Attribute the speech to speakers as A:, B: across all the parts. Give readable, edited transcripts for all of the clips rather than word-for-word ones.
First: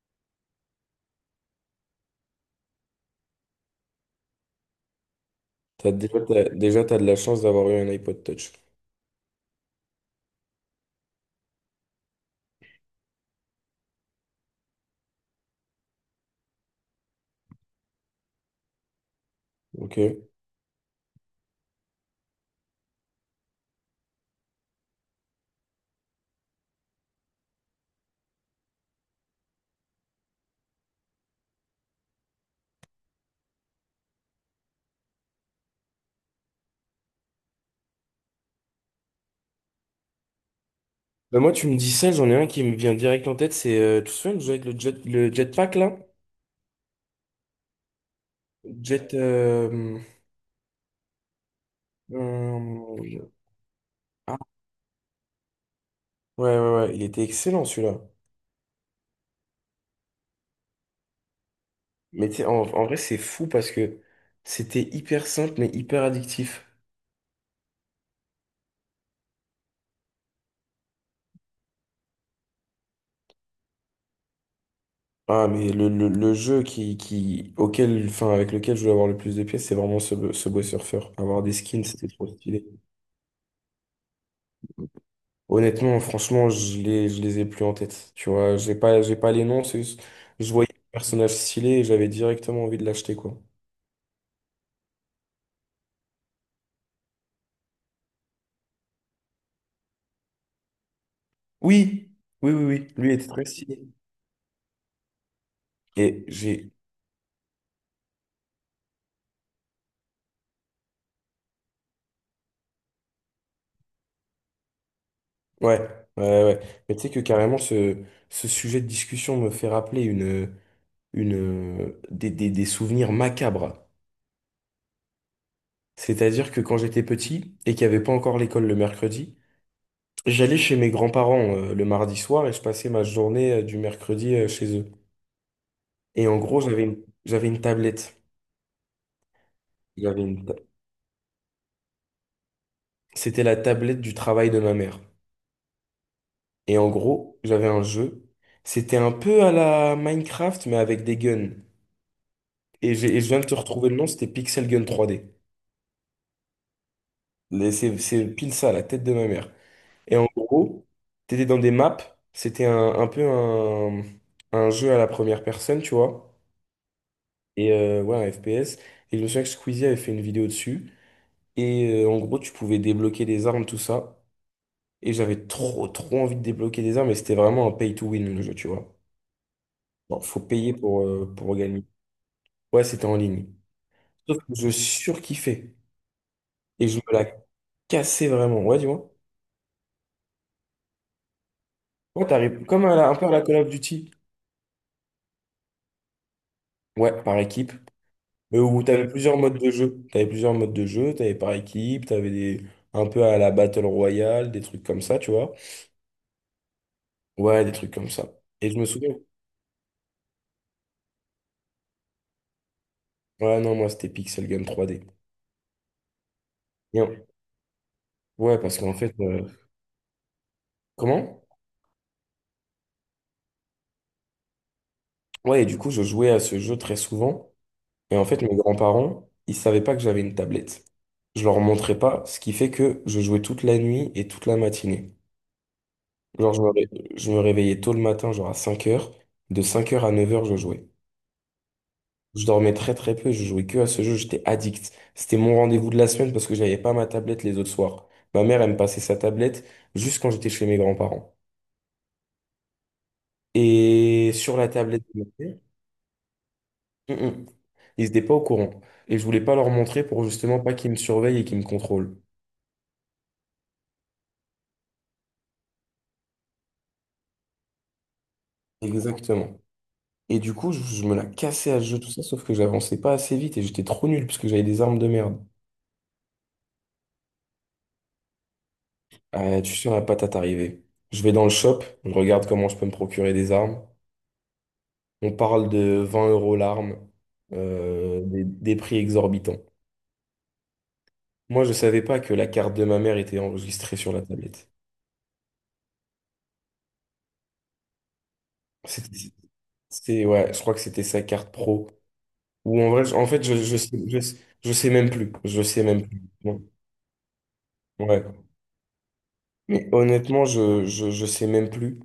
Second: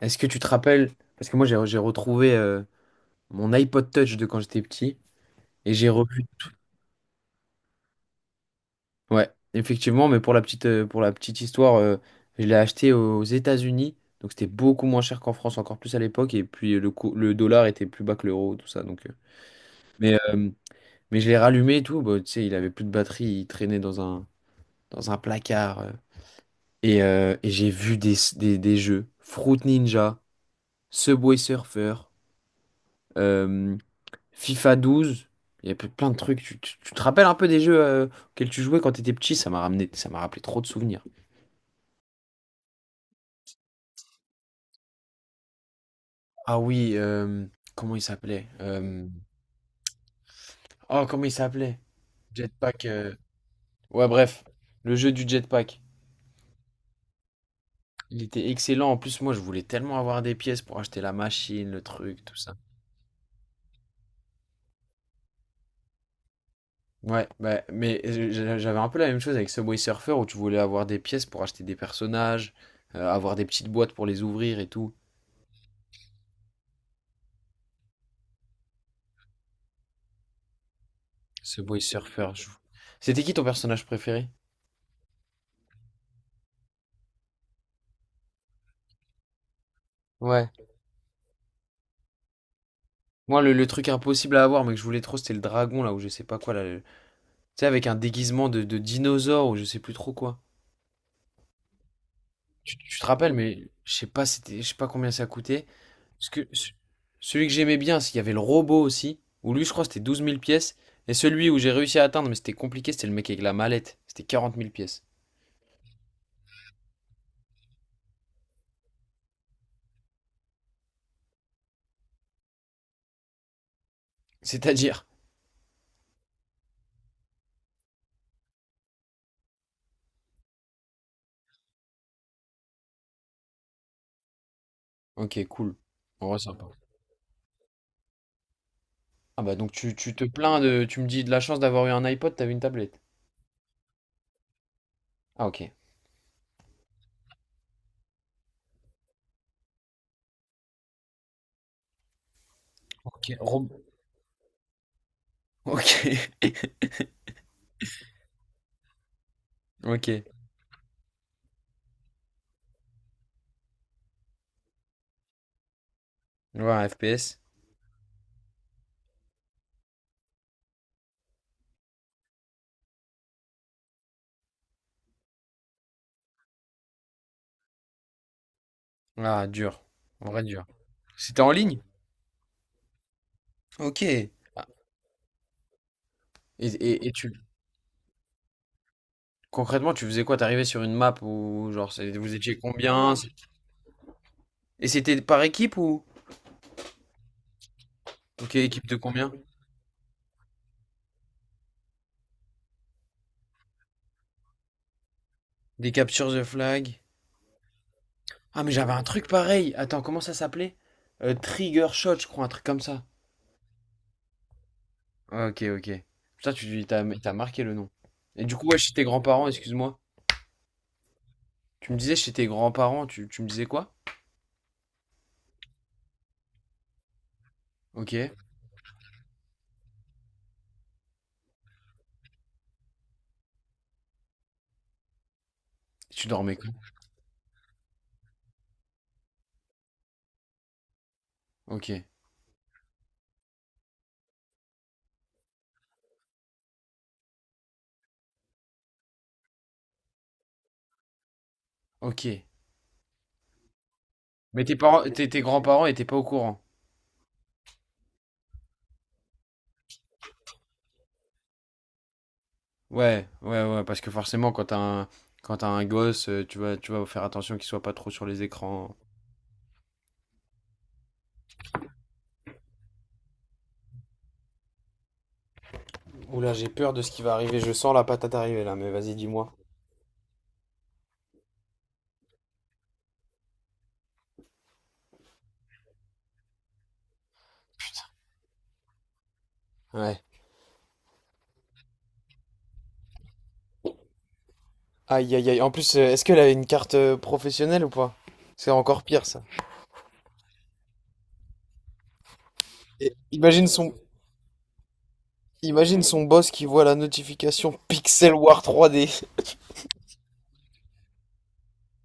A: Est-ce que tu te rappelles? Parce que moi, j'ai retrouvé mon iPod Touch de quand j'étais petit et j'ai
B: T'as déjà,
A: revu.
B: t'as, déjà, t'as de la chance d'avoir eu un iPod Touch.
A: Ouais, effectivement, mais pour la petite histoire, je l'ai acheté aux États-Unis. Donc, c'était beaucoup moins cher qu'en France, encore plus à l'époque. Et puis, le dollar était plus bas que l'euro, tout ça.
B: Ok.
A: Mais, euh, mais je l'ai rallumé et tout. Bah, tu sais, il avait plus de batterie. Il traînait dans un placard. Et j'ai vu des jeux: Fruit Ninja, Subway Surfer, euh, FIFA 12. Il y a plein de trucs. Tu te rappelles un peu des jeux auxquels tu jouais quand t'étais petit? Ça m'a ramené, ça m'a rappelé trop de souvenirs.
B: Bah moi, tu me dis ça, j'en ai un qui me vient direct en tête. C'est, tu te souviens de jouer avec le jetpack là?
A: Ah oui, comment il s'appelait?
B: Jet. euh,
A: Oh, comment il s'appelait? Jetpack.
B: euh,
A: Ouais,
B: ah,
A: bref, le jeu du jetpack.
B: ouais, ouais, ouais. Il était excellent celui-là.
A: Il était excellent. En plus, moi, je voulais tellement avoir des pièces pour acheter la machine, le truc,
B: Mais
A: tout
B: tu sais,
A: ça.
B: en vrai, c'est fou parce que c'était hyper simple mais hyper addictif.
A: Ouais, bah, mais j'avais un peu la même chose avec Subway Surfer où tu voulais avoir des pièces pour acheter des personnages, avoir des petites boîtes pour les ouvrir et tout.
B: Ah, mais le jeu auquel, enfin, avec lequel je voulais avoir le plus de pièces, c'est vraiment ce Subway Surfer. Avoir des
A: Ce boy
B: skins, c'était trop
A: surfeur.
B: stylé.
A: C'était qui ton personnage préféré?
B: Honnêtement, franchement, je les ai plus en tête. Tu vois, j'ai pas les noms. C'est
A: Ouais.
B: Je voyais le personnage stylé et j'avais directement envie de l'acheter, quoi.
A: Moi, le truc impossible à avoir, mais que je voulais trop, c'était le dragon, là, ou je sais pas quoi, là. Tu sais, avec un déguisement de dinosaure, ou je sais plus trop quoi.
B: Oui, oui, oui, oui.
A: Tu te
B: Lui était
A: rappelles,
B: très
A: mais
B: stylé.
A: je sais pas, c'était, je sais pas combien ça coûtait.
B: Et
A: Parce que
B: j'ai.
A: ce- Celui que j'aimais bien, c'est qu'il y avait le robot aussi, où lui, je crois, c'était 12 000 pièces. Et celui où j'ai réussi à atteindre, mais c'était compliqué, c'était le mec avec la mallette. C'était 40 000 pièces.
B: Ouais, ouais, ouais, ouais. Mais tu sais que carrément, ce sujet de discussion me fait rappeler des souvenirs macabres.
A: C'est-à-dire.
B: C'est-à-dire que quand j'étais petit et qu'il n'y avait pas encore l'école le mercredi, j'allais chez mes grands-parents le mardi soir et je passais ma journée du mercredi euh,, chez eux.
A: Ok, cool.
B: Et
A: En vrai,
B: en gros,
A: sympa.
B: j'avais une tablette.
A: Ah bah, donc tu
B: J'avais
A: te
B: une ta-
A: plains de. Tu me dis de la chance d'avoir eu un iPod, t'avais une tablette.
B: C'était la tablette du travail de ma mère.
A: Ah, ok.
B: Et en gros, j'avais un jeu. C'était un peu à la Minecraft, mais avec des guns. Et je
A: Ok,
B: viens de te retrouver le nom, c'était Pixel Gun 3D.
A: Ok,
B: C'est pile ça, la tête de ma mère.
A: ok.
B: Et en gros, t'étais dans des maps. C'était un jeu à la première personne, tu vois.
A: Ouais, FPS.
B: Et ouais, un FPS. Et je me souviens que Squeezie avait fait une vidéo dessus. Et en gros, tu pouvais débloquer des armes, tout ça. Et j'avais trop envie de débloquer des armes, mais c'était vraiment un pay to win le jeu, tu vois.
A: Ah, dur.
B: Bon,
A: En
B: faut
A: vrai, dur.
B: payer
A: C'était en
B: pour
A: ligne?
B: gagner. Ouais, c'était en ligne.
A: Ok.
B: Sauf que
A: Ah,
B: je surkiffais.
A: Et,
B: Et je
A: et, et
B: me la
A: tu...
B: cassais vraiment. Ouais, dis moi.
A: Concrètement, tu faisais quoi? T'arrivais sur une map ou genre,
B: Quand
A: vous étiez
B: t'arrives,
A: combien?
B: un peu à la Call of Duty.
A: Et c'était par équipe ou?
B: Ouais, par équipe.
A: Ok,
B: Mais où
A: équipe de
B: t'avais
A: combien?
B: plusieurs modes de jeu. T'avais plusieurs modes de jeu, t'avais par équipe, un peu à la Battle Royale, des trucs comme ça, tu vois.
A: Des captures the flag.
B: Ouais, des trucs comme ça.
A: Ah,
B: Et
A: mais
B: je me
A: j'avais un
B: souviens.
A: truc pareil. Attends, comment ça s'appelait? Trigger Shot, je crois, un truc comme ça.
B: Ouais, non, moi, c'était Pixel Gun 3D.
A: Ok, ok. Putain,
B: Et- on-
A: t'as marqué le nom. Et du
B: Ouais,
A: coup, ouais,
B: parce
A: chez
B: qu'en
A: tes
B: fait,
A: grands-parents, excuse-moi.
B: comment?
A: Tu me disais chez tes grands-parents, tu me disais quoi?
B: Ouais, et du coup, je jouais à ce jeu très souvent.
A: Ok.
B: Et en fait, mes grands-parents, ils savaient pas que j'avais une tablette. Je leur montrais pas, ce qui fait que je jouais toute la nuit et toute la matinée.
A: Tu
B: Genre,
A: dormais
B: je me,
A: quand?
B: ré- je me réveillais tôt le matin, genre à 5 heures. De 5 heures à 9 heures, je jouais.
A: Ok,
B: Je dormais très peu, je jouais que à ce jeu, j'étais addict. C'était mon rendez-vous de la semaine parce que j'avais pas ma tablette les autres soirs. Ma mère, elle me passait sa tablette juste quand j'étais chez mes grands-parents.
A: ok.
B: Et sur
A: Mais
B: la
A: tes parents,
B: tablette de
A: tes
B: ma
A: grands-parents étaient pas au courant.
B: mère, ils n'étaient pas au courant. Et je voulais pas leur montrer pour justement pas qu'ils me surveillent et qu'ils me contrôlent.
A: Ouais, ouais, ouais, parce que forcément, quand t'as un gosse, tu vas faire attention qu'il soit pas trop sur les écrans.
B: Exactement. Et du coup, je me la cassais à ce jeu, tout ça, sauf que j'avançais pas assez vite et j'étais trop nul parce que j'avais des armes de merde.
A: Oula, j'ai peur de ce qui va arriver. Je sens la patate arriver là, mais vas-y, dis-moi.
B: Ah, tu seras pas à t'arriver. Je vais dans le shop, je regarde comment je peux me procurer des armes. On parle de 20 euros l'arme, des prix exorbitants.
A: Ouais.
B: Moi, je savais pas que la carte de ma mère était enregistrée sur la tablette.
A: Aïe, aïe, aïe. En plus, est-ce qu'elle avait une carte professionnelle ou pas? C'est encore pire
B: C'était-
A: ça.
B: C'est, ouais, je crois que c'était sa carte pro. Ou en vrai,
A: Et
B: en fait, je sais même plus. Je sais
A: imagine
B: même
A: son
B: plus.
A: boss
B: Bon,
A: qui voit la notification Pixel
B: ouais.
A: War 3D.
B: Mais honnêtement, je sais même plus.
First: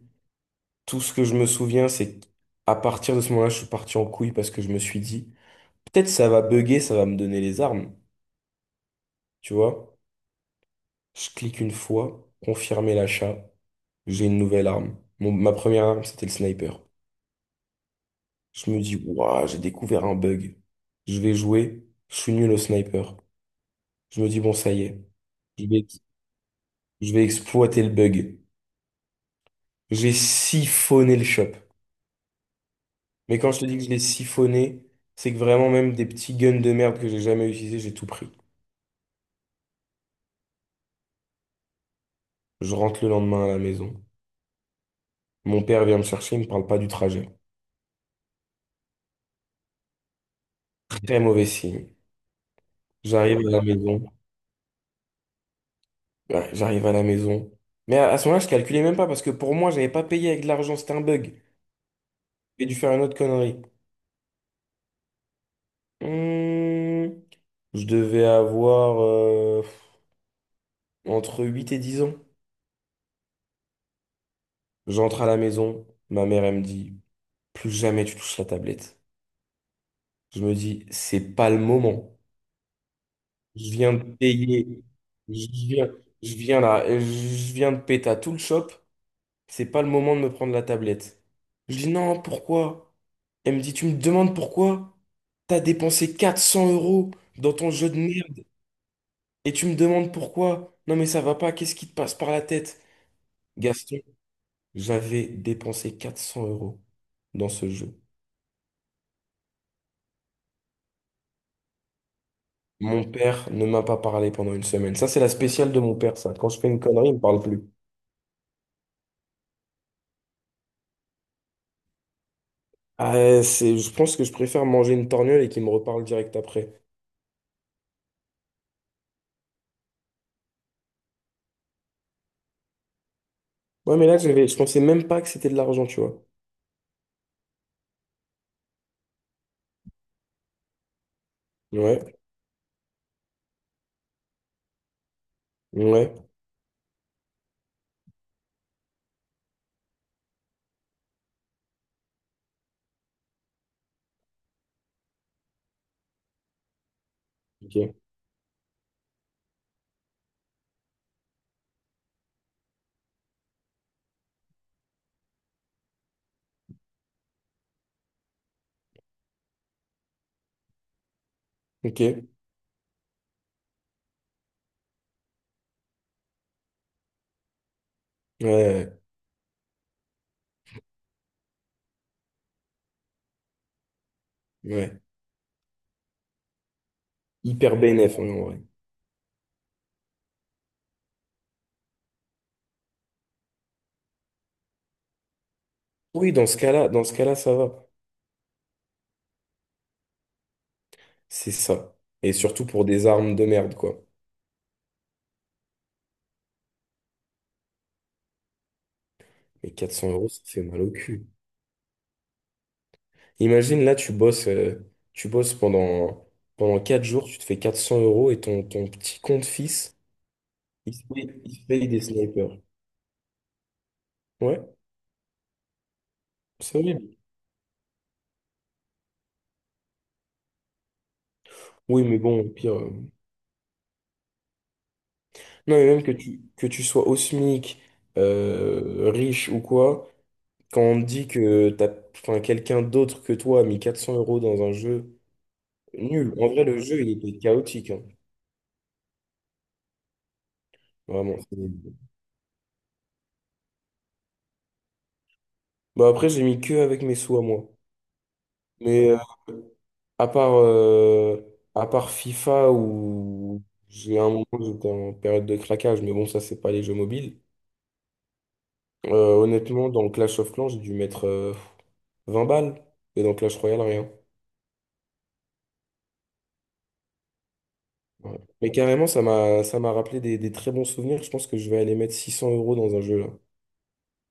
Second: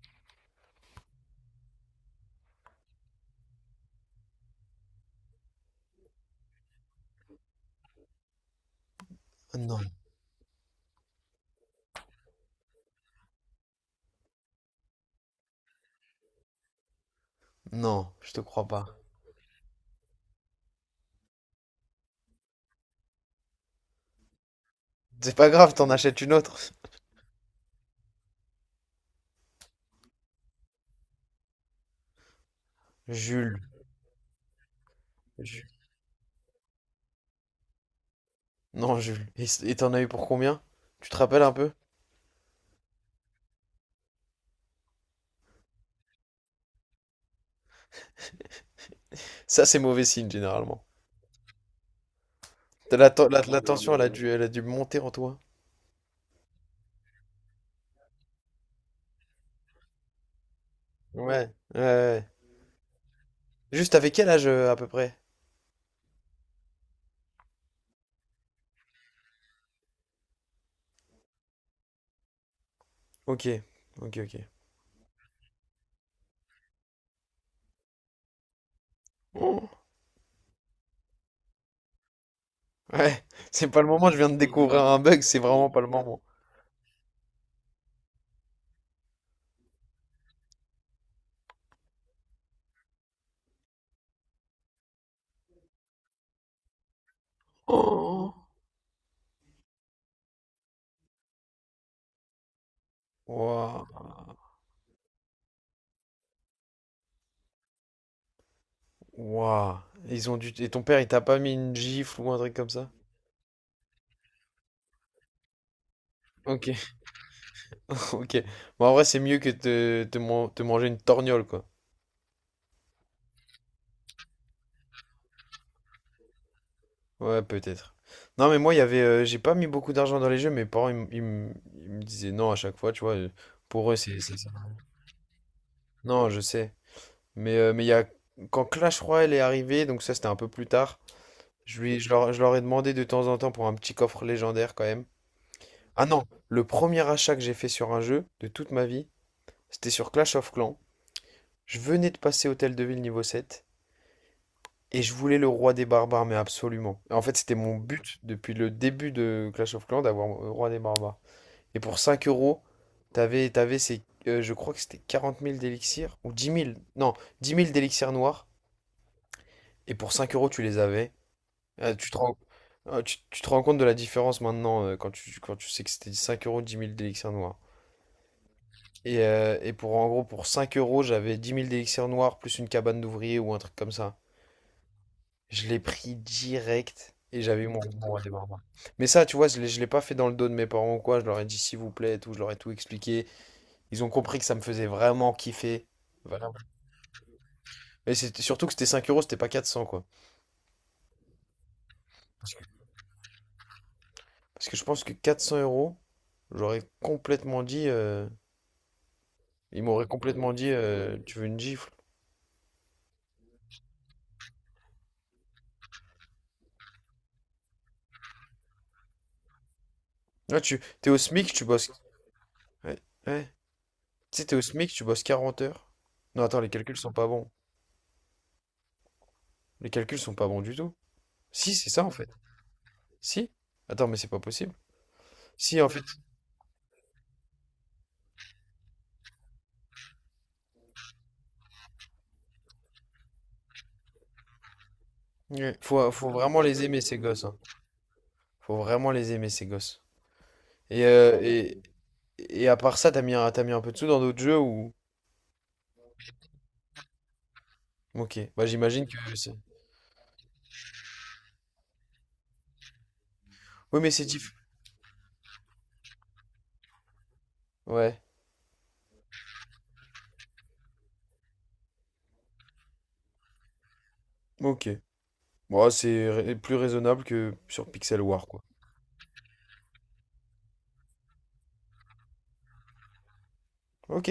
B: Tout ce que je me souviens, c'est qu'à partir de ce moment-là, je suis parti en couille parce que je me suis dit, peut-être ça va bugger, ça va me donner les armes. Tu
A: Non,
B: vois? Je clique une fois, confirmer l'achat, j'ai une nouvelle arme. Ma première arme, c'était le sniper.
A: non, je te crois
B: Je me
A: pas.
B: dis, waouh, j'ai découvert un bug. Je vais jouer, je suis nul au sniper. Je me dis, bon, ça y est,
A: C'est pas
B: je
A: grave,
B: vais,
A: t'en achètes une autre.
B: je vais exploiter le bug. J'ai siphonné le shop. Mais quand
A: Jules,
B: je te dis que je l'ai siphonné, c'est que vraiment même des petits guns de merde que j'ai jamais utilisés, j'ai tout pris.
A: non, Jules. Et t'en as eu pour combien? Tu te rappelles un peu?
B: Je rentre le lendemain à la maison. Mon père vient me chercher, il me parle pas du trajet.
A: Ça, c'est mauvais signe, généralement.
B: Très mauvais signe.
A: T'as La, ten- la,
B: J'arrive à
A: la
B: la
A: tension,
B: maison.
A: elle a dû monter en toi.
B: Ouais, j'arrive à la maison. Mais à ce moment-là, je calculais même pas parce que pour moi, j'avais pas payé avec de l'argent, c'était un
A: Ouais,
B: bug.
A: ouais, ouais.
B: J'ai dû faire une autre connerie.
A: Juste, avec quel âge, à peu près?
B: Hmm, je devais avoir entre 8 et 10 ans.
A: Ok, ok, ok.
B: J'entre à la maison, ma mère elle me dit, plus jamais tu touches la tablette.
A: Oh,
B: Je me dis, c'est pas le moment.
A: ouais, c'est
B: Je
A: pas le
B: viens de
A: moment, je viens de découvrir
B: payer,
A: un bug, c'est
B: je
A: vraiment pas le
B: viens,
A: moment.
B: je viens là, je viens de péter à tout le shop. C'est pas le moment de me prendre la tablette. Je dis, non, pourquoi? Elle me dit, tu me demandes pourquoi? T'as dépensé 400 euros dans ton jeu de merde
A: Oh.
B: et tu me demandes pourquoi? Non, mais ça va pas, qu'est-ce qui te passe par la tête?
A: Waouh,
B: Gaston, j'avais dépensé 400 euros dans ce jeu.
A: waouh. Ils ont dû... Et ton père, il t'a pas mis une gifle ou un truc comme ça?
B: Mon père ne m'a pas parlé pendant 1 semaine. Ça, c'est la spéciale de mon père, ça. Quand je fais une
A: Ok,
B: connerie, il me parle plus.
A: ok. Bon, en vrai, c'est mieux que de te manger une torgnole, quoi.
B: Ah, c'est, je pense que je préfère manger une torgnole et qu'il me reparle direct après.
A: Ouais, peut-être. Non, mais moi, il y avait, j'ai pas mis beaucoup d'argent dans les jeux. Mes parents, ils me disaient non à chaque fois, tu vois. Pour eux,
B: Ouais, mais là,
A: c'est ça.
B: je pensais même pas que c'était de l'argent, tu vois.
A: Non, je sais. Mais il y a quand Clash Royale est arrivé, donc ça, c'était un peu plus tard.
B: Ouais,
A: Je leur ai demandé de temps en temps pour un petit coffre légendaire quand même. Ah non,
B: ouais,
A: le premier achat que j'ai fait sur un jeu de toute ma vie, c'était sur Clash of Clans. Je venais de passer Hôtel de Ville niveau 7 et je voulais le roi des barbares, mais absolument. En fait, c'était mon
B: ok,
A: but depuis le début de Clash of Clans d'avoir le roi des barbares. Et pour 5 euros, t'avais ces, je crois que c'était 40 000 d'élixirs, ou 10 000, non, 10 000 d'élixirs noirs, et pour 5 euros, tu les avais.
B: ok,
A: Tu te rends, tu te rends compte de la différence maintenant quand tu sais que c'était 5 euros, 10 000 d'élixirs noirs.
B: ouais,
A: Et pour, en gros, pour 5 euros, j'avais 10 000 d'élixirs noirs plus une cabane d'ouvriers ou un truc comme ça.
B: ouais.
A: Je l'ai pris direct. Et j'avais eu
B: Hyper
A: mon
B: bénéf, hein,
A: rendez-vous.
B: en vrai.
A: Mais ça, tu vois, je l'ai pas fait dans le dos de mes parents ou quoi. Je leur ai dit, s'il vous plaît, et tout. Je leur ai tout expliqué. Ils ont compris que ça me faisait vraiment kiffer.
B: Oui,
A: Vraiment.
B: dans ce cas-là, ça va.
A: Mais c'était surtout que c'était 5 euros, c'était pas 400, quoi.
B: C'est ça. Et
A: Parce que,
B: surtout pour des armes de merde, quoi.
A: Parce que je pense que 400 euros, j'aurais complètement dit.
B: Mais
A: Ils m'auraient
B: 400 euros, ça
A: complètement
B: fait
A: dit,
B: mal au cul.
A: tu veux une gifle.
B: Imagine, là, tu bosses, pendant 4 jours, tu te fais 400 euros et ton petit compte fils,
A: Ouais, t'es au
B: il
A: SMIC, tu
B: se paye
A: bosses.
B: des snipers.
A: Ouais, ouais. Tu sais, t'es
B: Ouais,
A: au SMIC, tu bosses 40 heures. Non, attends, les
B: c'est
A: calculs
B: horrible.
A: sont pas bons. Les calculs sont pas bons du tout. Si, c'est
B: Oui,
A: ça, en
B: mais
A: fait.
B: bon, au pire.
A: Si. Attends, mais c'est pas possible.
B: Non,
A: Si,
B: mais
A: en
B: même
A: fait.
B: que que tu sois au SMIC, riche ou quoi, quand on te dit que t'as, enfin, quelqu'un d'autre que toi a mis 400 euros dans un jeu,
A: Ouais. Faut
B: nul. En
A: vraiment
B: vrai, le
A: les
B: jeu,
A: aimer,
B: il
A: ces
B: était
A: gosses, hein.
B: chaotique, hein.
A: Faut vraiment les aimer, ces gosses. Et,
B: Vraiment.
A: euh, et, Et à part ça, t'as mis un peu de sous dans d'autres jeux ou...
B: Bah, après, j'ai mis que avec mes sous à moi.
A: Ok, bah j'imagine
B: Mais
A: que je sais.
B: à part, euh, à part FIFA où
A: Oui, mais
B: j'ai
A: c'est
B: un moment,
A: diff...
B: j'étais en période de craquage, mais bon, ça, c'est pas les jeux mobiles.
A: Ouais,
B: Honnêtement, dans Clash of Clans, j'ai dû mettre 20 balles. Et dans Clash Royale, rien.
A: ok. Bon, c'est plus raisonnable que sur Pixel
B: Ouais.
A: War, quoi.
B: Mais carrément, ça m'a rappelé des très bons souvenirs. Je pense que je vais aller mettre 600 euros dans un jeu là.
A: Ok.